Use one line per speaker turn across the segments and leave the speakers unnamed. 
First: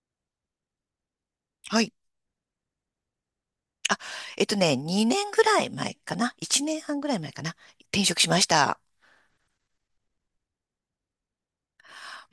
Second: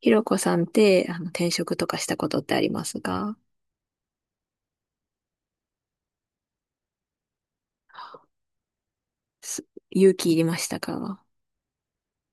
ひろこさんって、転職
は
と
い。
かしたことってありますか？
あ、2年ぐらい前かな。1年半ぐらい前かな。転職しました。
す勇気いりましたか？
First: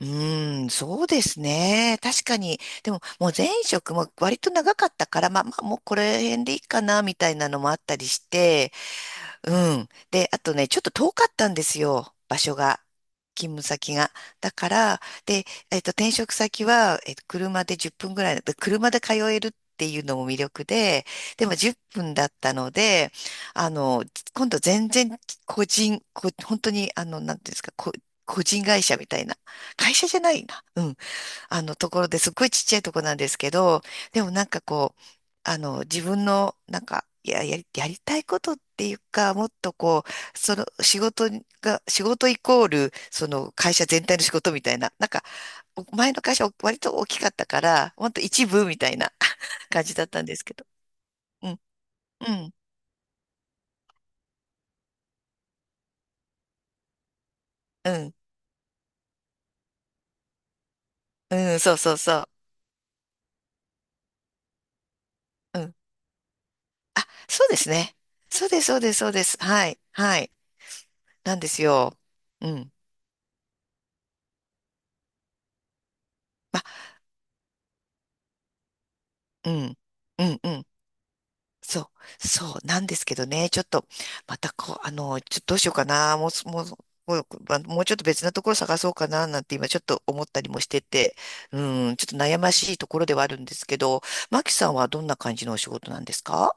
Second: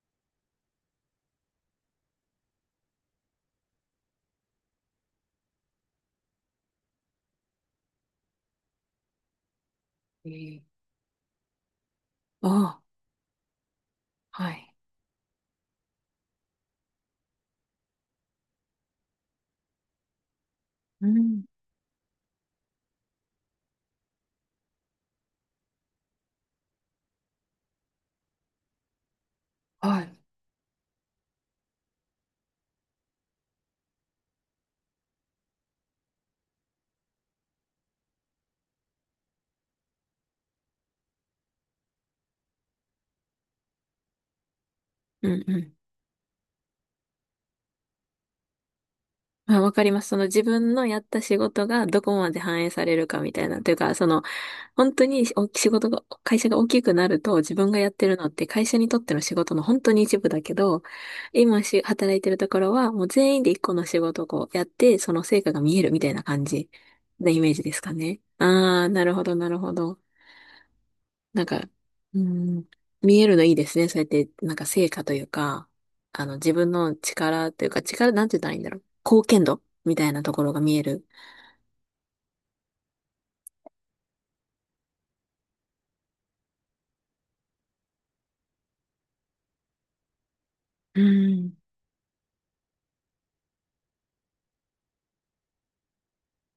そうですね。確かに。でも、もう前職も割と長かったから、まあまあ、もうこれ辺でいいかな、みたいなのもあったりして、う
え
で、あと
ー
ね、ちょっと遠かったんですよ、場所
あ
が。勤務先が。
あ、は
だか
い。
ら、で、えっと、転職先は、車で10分ぐらいだった車で通えるっていうのも魅力で、でも10分だったので、あの、今度全然個人、こ、本当に、なんていうんですか、個人会社みたいな。会
は
社
い。
じゃないな。うん。ところですっごいちっちゃいとこなんですけど、でもなんかこう、自分の、なんか、いや、やりたいことっていうか、もっとこう、その仕事が、仕事イコール、その会社全体の仕事みたいな、なんか、
うんうん。
前の会社割と大きかったから、ほんと一部みたいな
まあ、わか
感
り
じ
ま
だ
す。
っ
そ
た
の
んで
自
すけど。
分のやった仕
うん、
事がどこ
う
まで
ん、
反映されるかみたいな。というか、その、本当にお仕事が、会社が大きくなると自分がやっ
う
て
ん、
るのって会社にとっての仕事の本当に一部だけど、
うん、そうそう
働い
そ
てるところはもう全員で一個の仕事をこうやって、その成果
う。
が
うん、
見えるみたいな感じなイ
そう
メー
で
ジ
す
ですか
ね。
ね。
そうです、そう
ああ、
です、
な
そう
るほ
で
ど、
す。
なる
は
ほ
い、
ど。
はい。なん
なん
で
か、
すよ。
う
う
ん、
ん、
見えるのいいですね。そうやって、なんか成果というか、あの、自分の力というか、力、なんて言ったらいいんだろう。貢献
う
度
ん、
みたいな
う
と
ん、
こ
う
ろが
ん。
見える。
そそうなんですけどね、ちょっと、またこう、ちょっとどうしようかな、もうす、もう、もう、まもうちょっと別なところ探そうかな、なんて今ちょっと思ったりもして
う
て、
ん。
うん、ちょっと悩ましいところではあるんですけど、マキさんはどんな感じのお仕事なんですか？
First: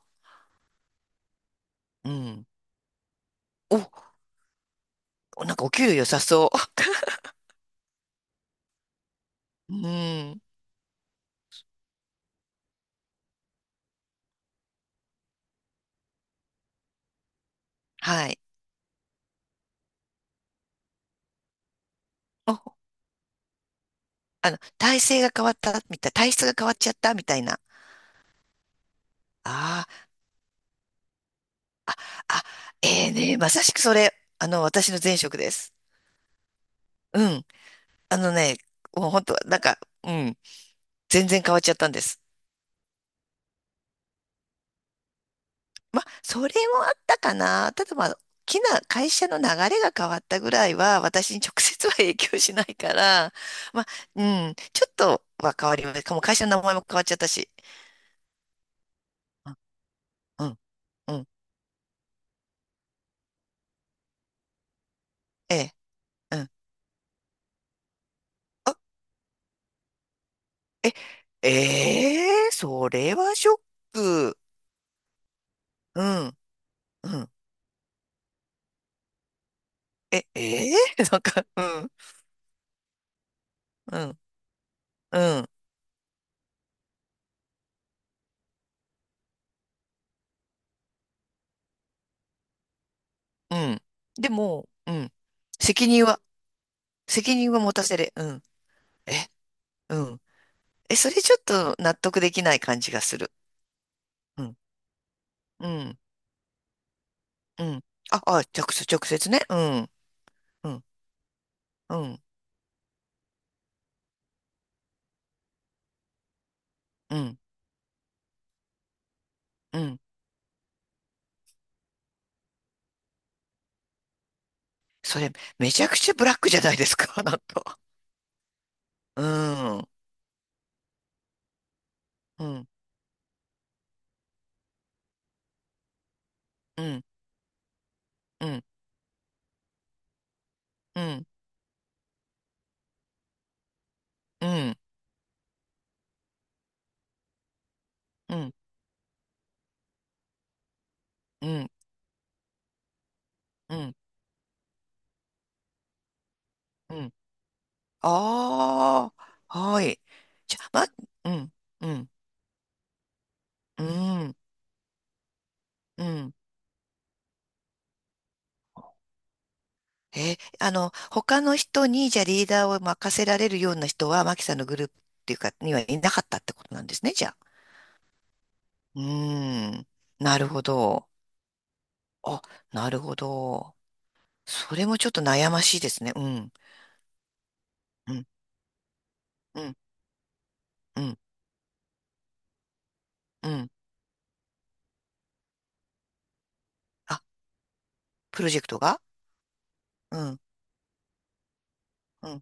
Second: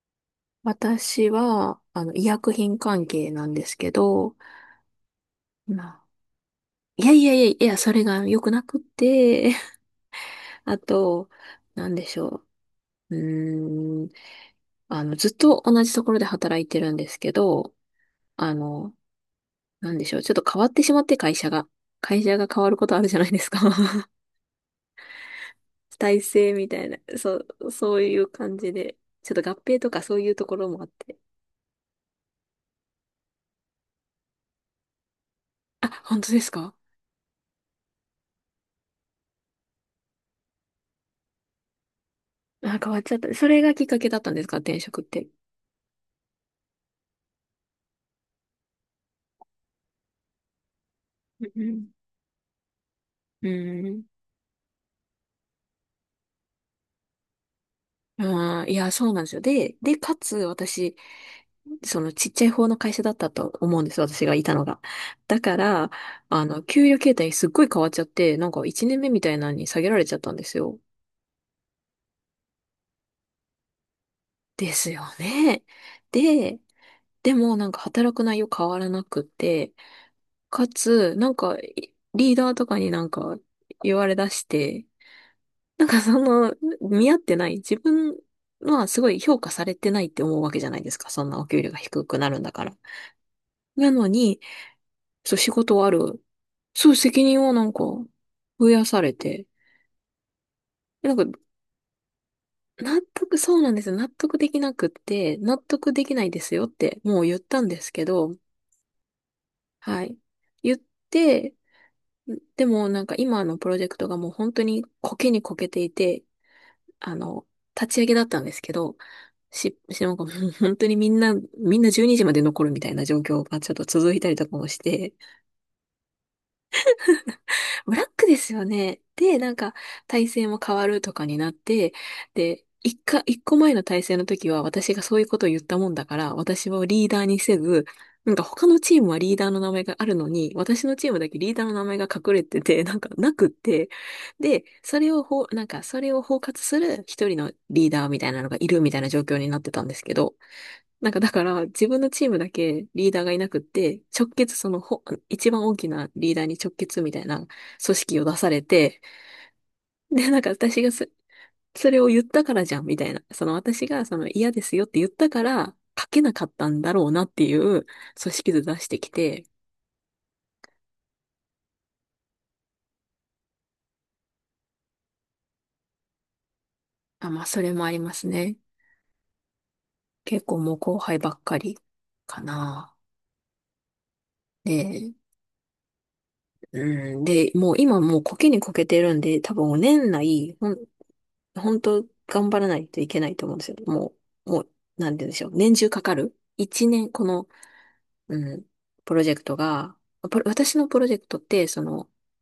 私は、あ
う
の、医
ん。
薬品関係なんです
お、
けど、
なんかお
ま
給料
あ、
良さそ
いやいやいやいや、それが良くなくって、
う。うん、
あと、なんでしょう。うーん、あの、ずっと同じところで働いてるんですけど、
はい。
あの、なんでしょう。ちょっと変わってしまって、会社が。会社が
お、
変わることあるじゃないですか。
体制が変わった、みたい、
体
体質
制
が
み
変わっ
た
ち
い
ゃっ
な。
た、みたい
そ
な。
う、そういう感じで。ちょっと合併
あ
とかそういうところもあって。
あ、あ、ええね、まさしくそれ、私の前職です。
あ、本当ですか？
うん。あのね、もう本当、なんか、うん、全然変わっちゃったんです。
あ、変わっちゃった。それがきっかけだったんですか、転職って。
まあ、それもあったかな。ただまあ、大きな会社の流れが変わったぐらいは、私に
う
直接
ん
は影響しないから、
う
まあ、
ん。
うん、ちょっとは変わります。もう会社の名前も変わっちゃったし。
ああいや、そうなんですよ。
うん、
で、で、かつ、
うん、
私、
うん
そのちっちゃい方の会社だったと思うんです、私がいたのが。だか
ええ、
ら、
う
あ
ん。
の、給与形態すっごい変わっちゃって、なんか
あ、
1年目みたいなのに下げられちゃったんですよ。
え、ええそれはショック。
ですよね。
うん、
で、
うん。
でもなんか働く内容変わらなくて、か
ええ
つ、
なん
なん
か、
かいリーダーとかになんか言
う
われ
ん、
出して、
うん、
なんかその、見合ってない、自分はすごい評価されてないって思うわけじゃないですか。そんなお給料が低くなるんだから。
うん。
なの
で
に、
も、うん。
そう仕事は
責
あ
任は
る。そう責
責
任を
任を
なん
持
か
たせれ。うん。
増やされ
え、
て、
うん。え、そ
な
れ
ん
ちょ
か
っと納得できない感じ
納
がする。
得、そうなんですよ。納得
う
で
ん。
きなくって、納
う
得
ん。
できないですよってもう言った
う
んで
ん。
すけ
あ、
ど、
あ、直直接ね。うん。
はい。
う
言っ
ん。
て、
うん。
でもなんか今のプロジェクトがもう本当にコケにこけていて、あ
うん。
の、立ち上げだったんですけど、
うん。
なんかもう本当にみんな12時まで残るみたいな状況がちょっと続いたりとかもして、
それ、めちゃくちゃブラックじゃないですか、なんか。
ブラックですよね。
う
で、なんか、
ん。う
体勢も変わるとかになって、で、
ん。
一個前の体制の時は私がそういうことを言ったもんだから、私
う
を
ん。
リーダーにせず、なんか
うん。
他のチームはリーダーの名前があるのに、私の
う
チーム
ん。
だけリーダーの名前が隠れてて、なんかなくって、
う
で、
ん。
それをほう、なんかそれを包括する一人のリーダーみたい
う
なの
ん。
がいるみたいな状況になってたんですけど、なんかだか
う
ら
ん。
自分のチームだけリーダーがいなくっ
うん。
て、直結そのほ、一番大きなリーダーに直
う
結み
ん。
たいな組織を出されて、
あはい。
で、なんか
じゃ、
私
ま、
がそ、
うん。う
それを
ん。
言ったからじゃんみたいな、その
う
私がその
ん。
嫌ですよって言ったから
う
書けな
ん。
かったんだろうなっていう組織図出してきて、
他の人に、じゃあリーダーを任せられるような人は、マキさんのグループっていうか、にはいなかったってことなんですね、じ
あ、
ゃあ。
まあそれもありますね。
うーん。な
結
る
構
ほ
もう後
ど。
輩ばっかりか
あ、な
な。
るほど。それもちょっ
で、
と悩ましいですね。うん。
うん、で、もう今
う
もう
ん。
こけにこけてるんで、多
うん。
分年内、
うん。
本当頑張らないといけないと
う
思うんで
ん。
すよ。もう、もう、なんて言うんでしょう。年中かかる。一年、
あ、
この、う
プロジェ
ん、
クトが？
プロジェクトが、
うん。
私のプロジェクトって、その、
うん。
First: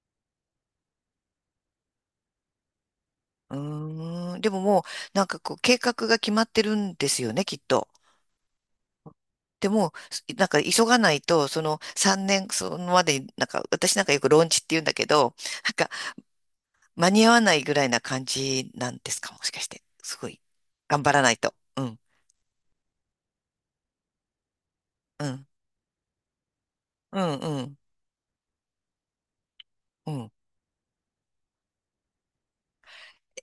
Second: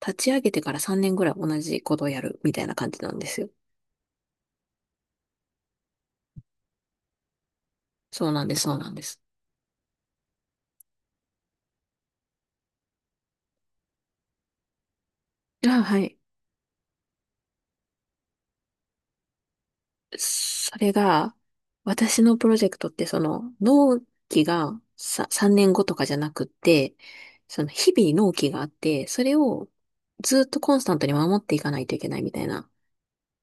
立ち上げてから3年ぐらい同じことをやるみたいな感じなんですよ。
うーん。でももう、なんかこう、計画が決まってるんですよね、きっと。
そうなんです、そうなんです。
でも、なんか急がないと、その3年、そのまでに、なんか、私なんかよくローンチって言うんだけど、
あ、はい。
間に合わないぐらいな感じなんですか、もしかして。すごい。
それ
頑張らな
が、
いと。うん、
私のプロジェクトって、その、納期が
う
さ
ん、
3年後とかじゃなくって、
うん、う
その、
ん、
日々納期があって、それを
うん。
ずっとコンスタントに守っていかないといけないみたいな、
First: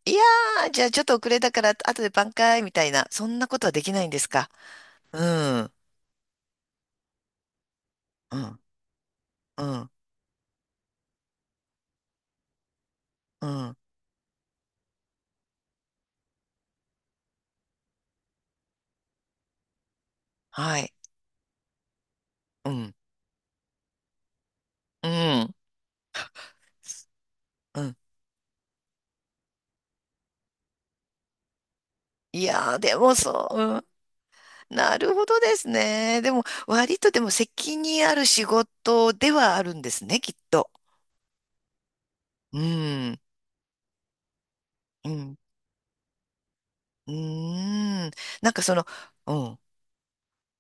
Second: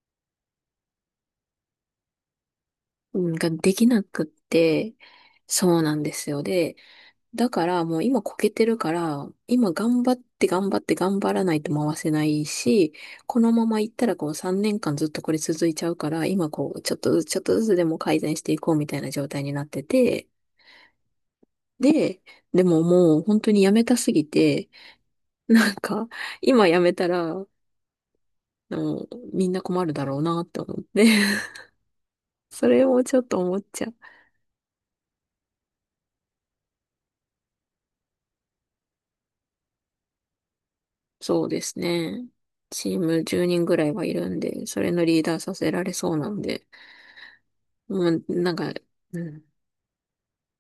いやー、じゃあちょっと遅れたから、後で挽回みたいな、
う
そ
ん
んな
が
ことは
で
で
き
き
な
ないんで
くっ
すか。
て、
うん、
そうなんですよ。で、だからもう今こ
う
け
ん、
てるから、
う
今
ん、
頑張って頑張って頑張らないと回せないし、こ
う
のま
ん、
ま行ったらこう3年間ずっとこれ続いちゃうから、今こうちょっとずつちょっとずつでも改善していこうみたいな状態になってて、
はい、
で、で
う
も
ん、
もう本当にやめたすぎて、
うん、
なんか今やめたら、あ
うん。
のみんな困るだろうなって思って、
い
そ
やー、
れ
で
も
も
ちょっと
そ
思
う、
っ
う
ち
ん。
ゃう。
なるほどですね。でも、割とでも責任ある仕事ではあるんですね、きっと。
そうですね。
う
チー
ん、
ム10人ぐらいはいるんで、それの
う
リーダ
ん、
ーさせられそうなんで、
うー
も
ん。
う
な
な
ん
ん
か
か、
その、
うん、
う
だか
ん。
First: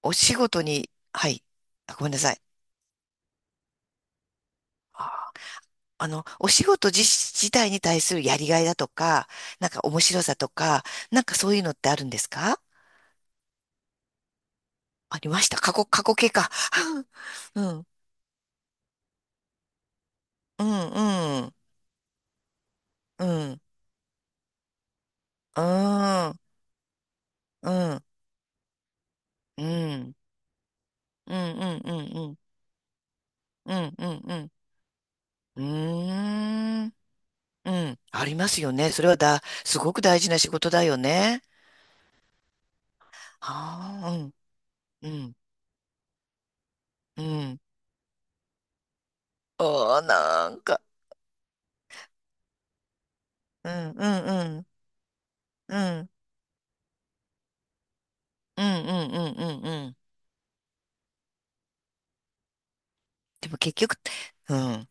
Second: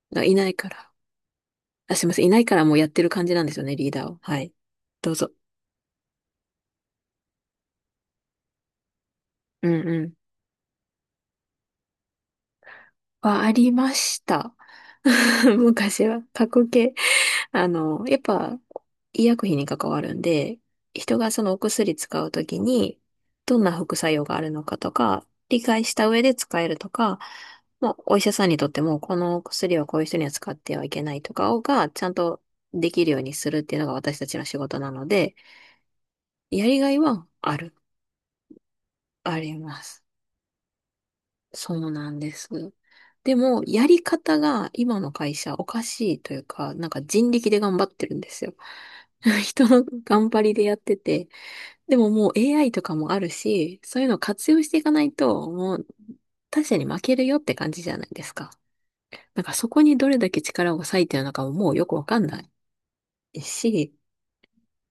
お
らい
仕
ない
事
から。
に、はい。あ、
あ、す
ご
い
め
ま
んな
せん、い
さ
な
い。
いからもうやってる感じなんですよね、リーダーを。はい。どうぞ。
あお仕事自体に対するやりがいだとか、な
う
んか
ん
面
うん。
白さとか、なんかそういうのってあるんですか？
はありました。
ありました。過去、過
昔
去
は。
形
過
か。
去形。
う
あ
ん、
の、やっぱ、医薬品に関わるんで、
うん、
人がそ
う
の
ん、
お薬使うときに、
う
ど
ん、
んな副作用があるのかとか、
う
理解した上で
ん、
使えるとか、
うん、
も
う
う
ん、
お医者さんにとっても、この
う
薬をこういう
ん、
人には使ってはいけない
う
と
ん、
かを
うん、
が、ちゃん
うん、
とできるようにするっ
う
ていうのが
ん、うん、
私た
う
ち
ん、
の
う
仕事なので、
ー
やりが
ん、
いはあ
う
る、
ん、ありますよね。それは
あ
だ、
り
す
ま
ごく
す。
大事な仕事だよね。
そうなんです。でも、や
あ
り
あ、うん、
方が今
う
の会
ん、
社おかしいというか、なんか
う
人力で
ん。
頑張ってるんですよ。人の
ああ、
頑張
な
り
ん
でやっ
か、
てて。でももう AI とかもある
う
し、
ん、う
そういうのを活
ん、う
用
ん、
していかないと、も
う
う
ん、
他社に負けるよって感じじゃないですか。
うん、うん、うん、
なん
う
か
ん。
そこ
うん。
にどれだけ力を割いてるのかももうよくわかんない
でも結
し、
局、うん、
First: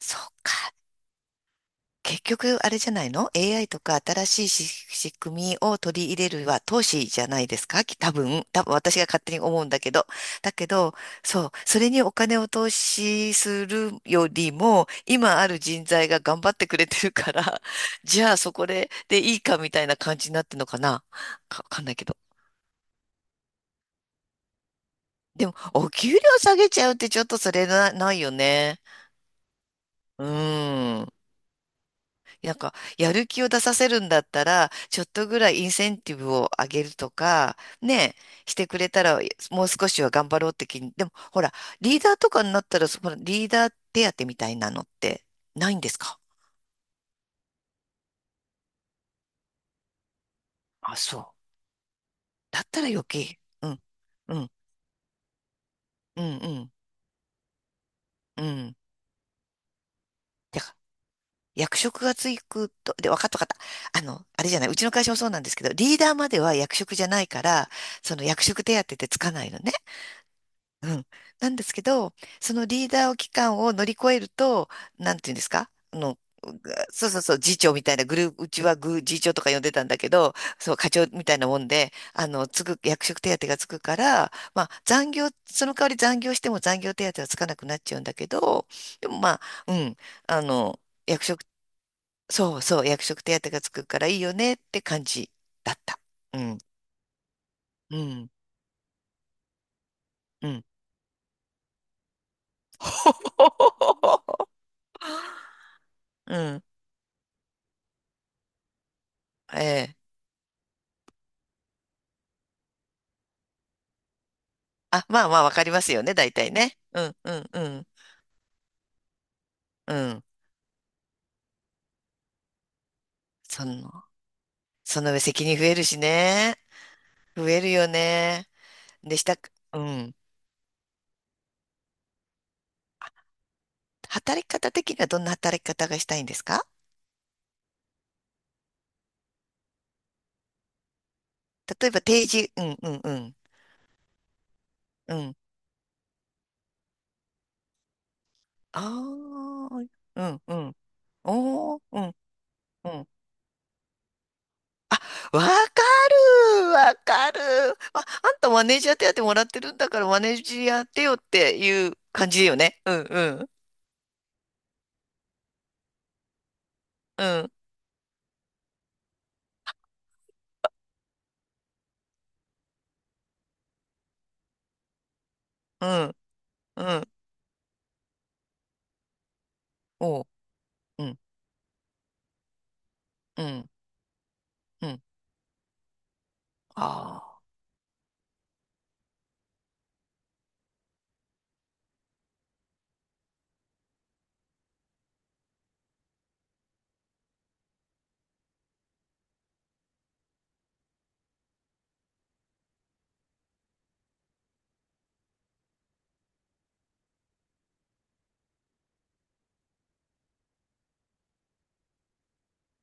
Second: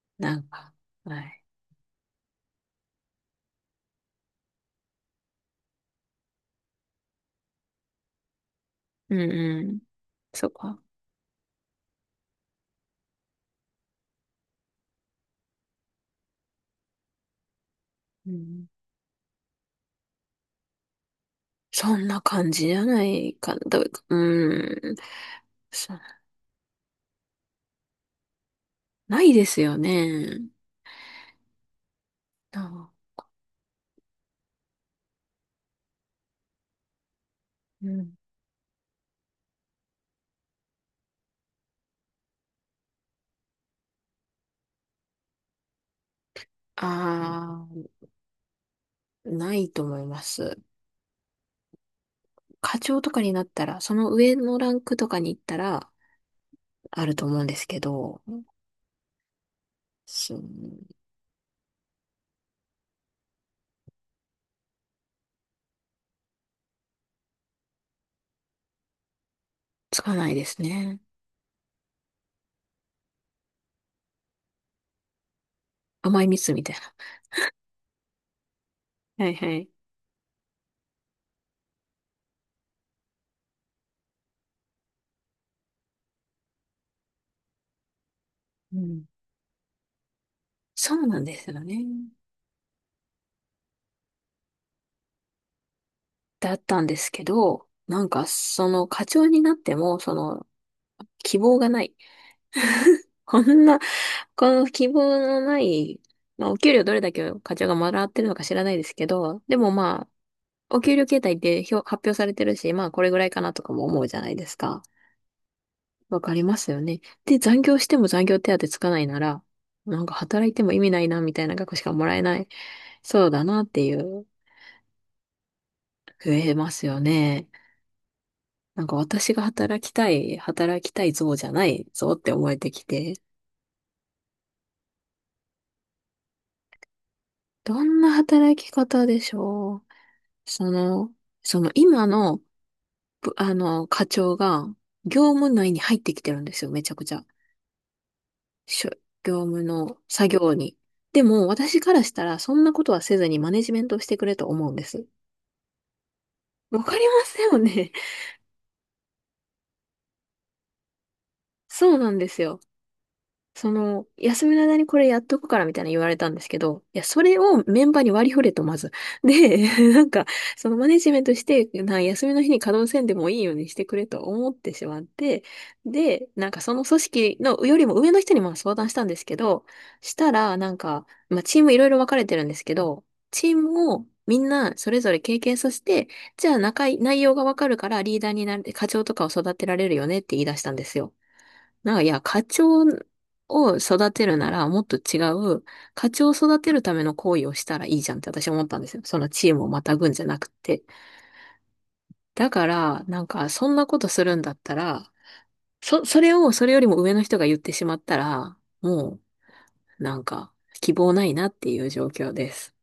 そっ
なん
か。
か、はい。
結局、あれじゃないの？ AI とか新しいし仕組みを取り入れるは投資じゃないですかき多分、多分私が
うん
勝手に
う
思うん
ん。
だけど。
そう
だけ
か。
ど、そう、それにお金を投資するよりも、今ある人材が頑張ってくれてるから、じ
う
ゃあそ
ん、
こで、でいいかみたいな感じになってるのかな、かわかんな
そ
いけ
ん
ど。
な感じじゃないかな。どううん。
でも、お
そ
給料下げちゃうってちょっとそれな、ないよね。
ないですよ
う
ね。
ん。なんか、
あ
やる気を出させるんだったら、ちょっとぐらいインセンティブを上げるとか、
うん。
ね、してくれたら、もう少しは頑張ろうって気に。でも、ほら、リーダーとかになったら、そのリーダー手当みたいなのってないんですか？
ああ、ないと思います。
あ、そう。だっ
課
たら
長
余
とかに
計。
なった
う
ら、
ん、
その上
うん、
のランクとかに行ったら、
うん、うん、
あると思うんですけど、
うん。
そう
だ役職がつくと、で、わかったわかった。あれじゃない、うちの会社もそうなんですけど、リーダーまでは役職じゃないから、その役職手当ってつかないのね。
つかないです
う
ね。
ん。なんですけど、そのリーダー期間を乗り越えると、なんていうんですか、
甘い蜜みたい
そうそうそう、次長みたいなグループ、うちはグー、次
な。は
長
い
と
は
か呼ん
い。
でたんだけど、そう、課長みたいなもんで、役職手当がつくから、その代わり残業しても残業手当はつかなくなっちゃうんだけど、
うん。
でもまあ、うん、あの、
そうなん
役
で
職
すよね。
そうそう、役職手当がつくからいいよねって感じだった。う
だっ
ん、
たんですけど、
う
なんか
ん、
その課長になっても、その
うん。
希望がない。こんな、こ の希望のない、
う
まあお
ん、
給料どれだけ課長がもらってるのか知らないですけど、で
え
もまあ
え。
お給料形態って表、発表されてるし、まあこれぐらいかなとかも思うじゃないですか。
あ、まあまあ、わかりますよね、
わ
大
かり
体
ます
ね。
よね。
うん、う
で、
ん、う
残業し
ん、
ても残業手当つかないなら、
う
なんか
ん。
働いても意味ないなみたいな額しかもらえない。そうだな
そ
って
の、
いう、
その上責任増えるし
増え
ね。
ますよね。
増えるよね。
なんか
でし
私
た、
が
う
働きた
ん。
い、働きたい像じゃない像って思えてきて。
働き方的にはどんな働き方がしたいんですか？
どんな働き方でしょう？その、その
例えば
今
定
の、
時、うん、うん、う
あの、課長が
ん、う
業
ん。
務内に入ってきてるんですよ、めちゃくちゃ。
あ
しょ業
あ、
務の
う
作
ん、
業
うん。
に。でも、
お
私
ー、
か
う
らし
ん、
たら、そんなこ
う
とは
ん。
せずにマネジメントをしてくれと思うんです。
わかる、
わか
わ
りま
か
す
る。
よね。
あ、あんたマネージャー手当もらってるんだからマネージャー手よってい
そう
う
なんで
感じ
す
だよ
よ。
ね。うんうん。
その、休みの間にこれやっとくからみたいな言われたんですけど、いや、そ
う
れ
ん
をメンバーに割り振れと、まず。で、なんか、そのマネジメントして、休みの日に稼働せんでもいいようにしてくれと思ってしまって、
うん
で、なんかそ
う
の組
ん。
織のよりも上の人にも相談したんですけど、し
おう。
たら、なん
う
か、
ん
まあ、チームいろいろ分かれてるんですけど、
う
チー
ん
ムをみんな
う
それ
ん。
ぞれ経験させて、じゃあ内
あ
容
あ。
が分かるからリーダーになれて課長とかを育てられるよねって言い出したんですよ。なんか、いや、課長を育てるなら、もっと違う、課長を育てるための行為をしたらいいじゃんって私は思ったんですよ。そのチームをまたぐんじゃなくて。だから、なんか、そんなことするんだったら、それを、それよりも上の人が言ってしまったら、もう、なんか、希望ないなっていう状況です。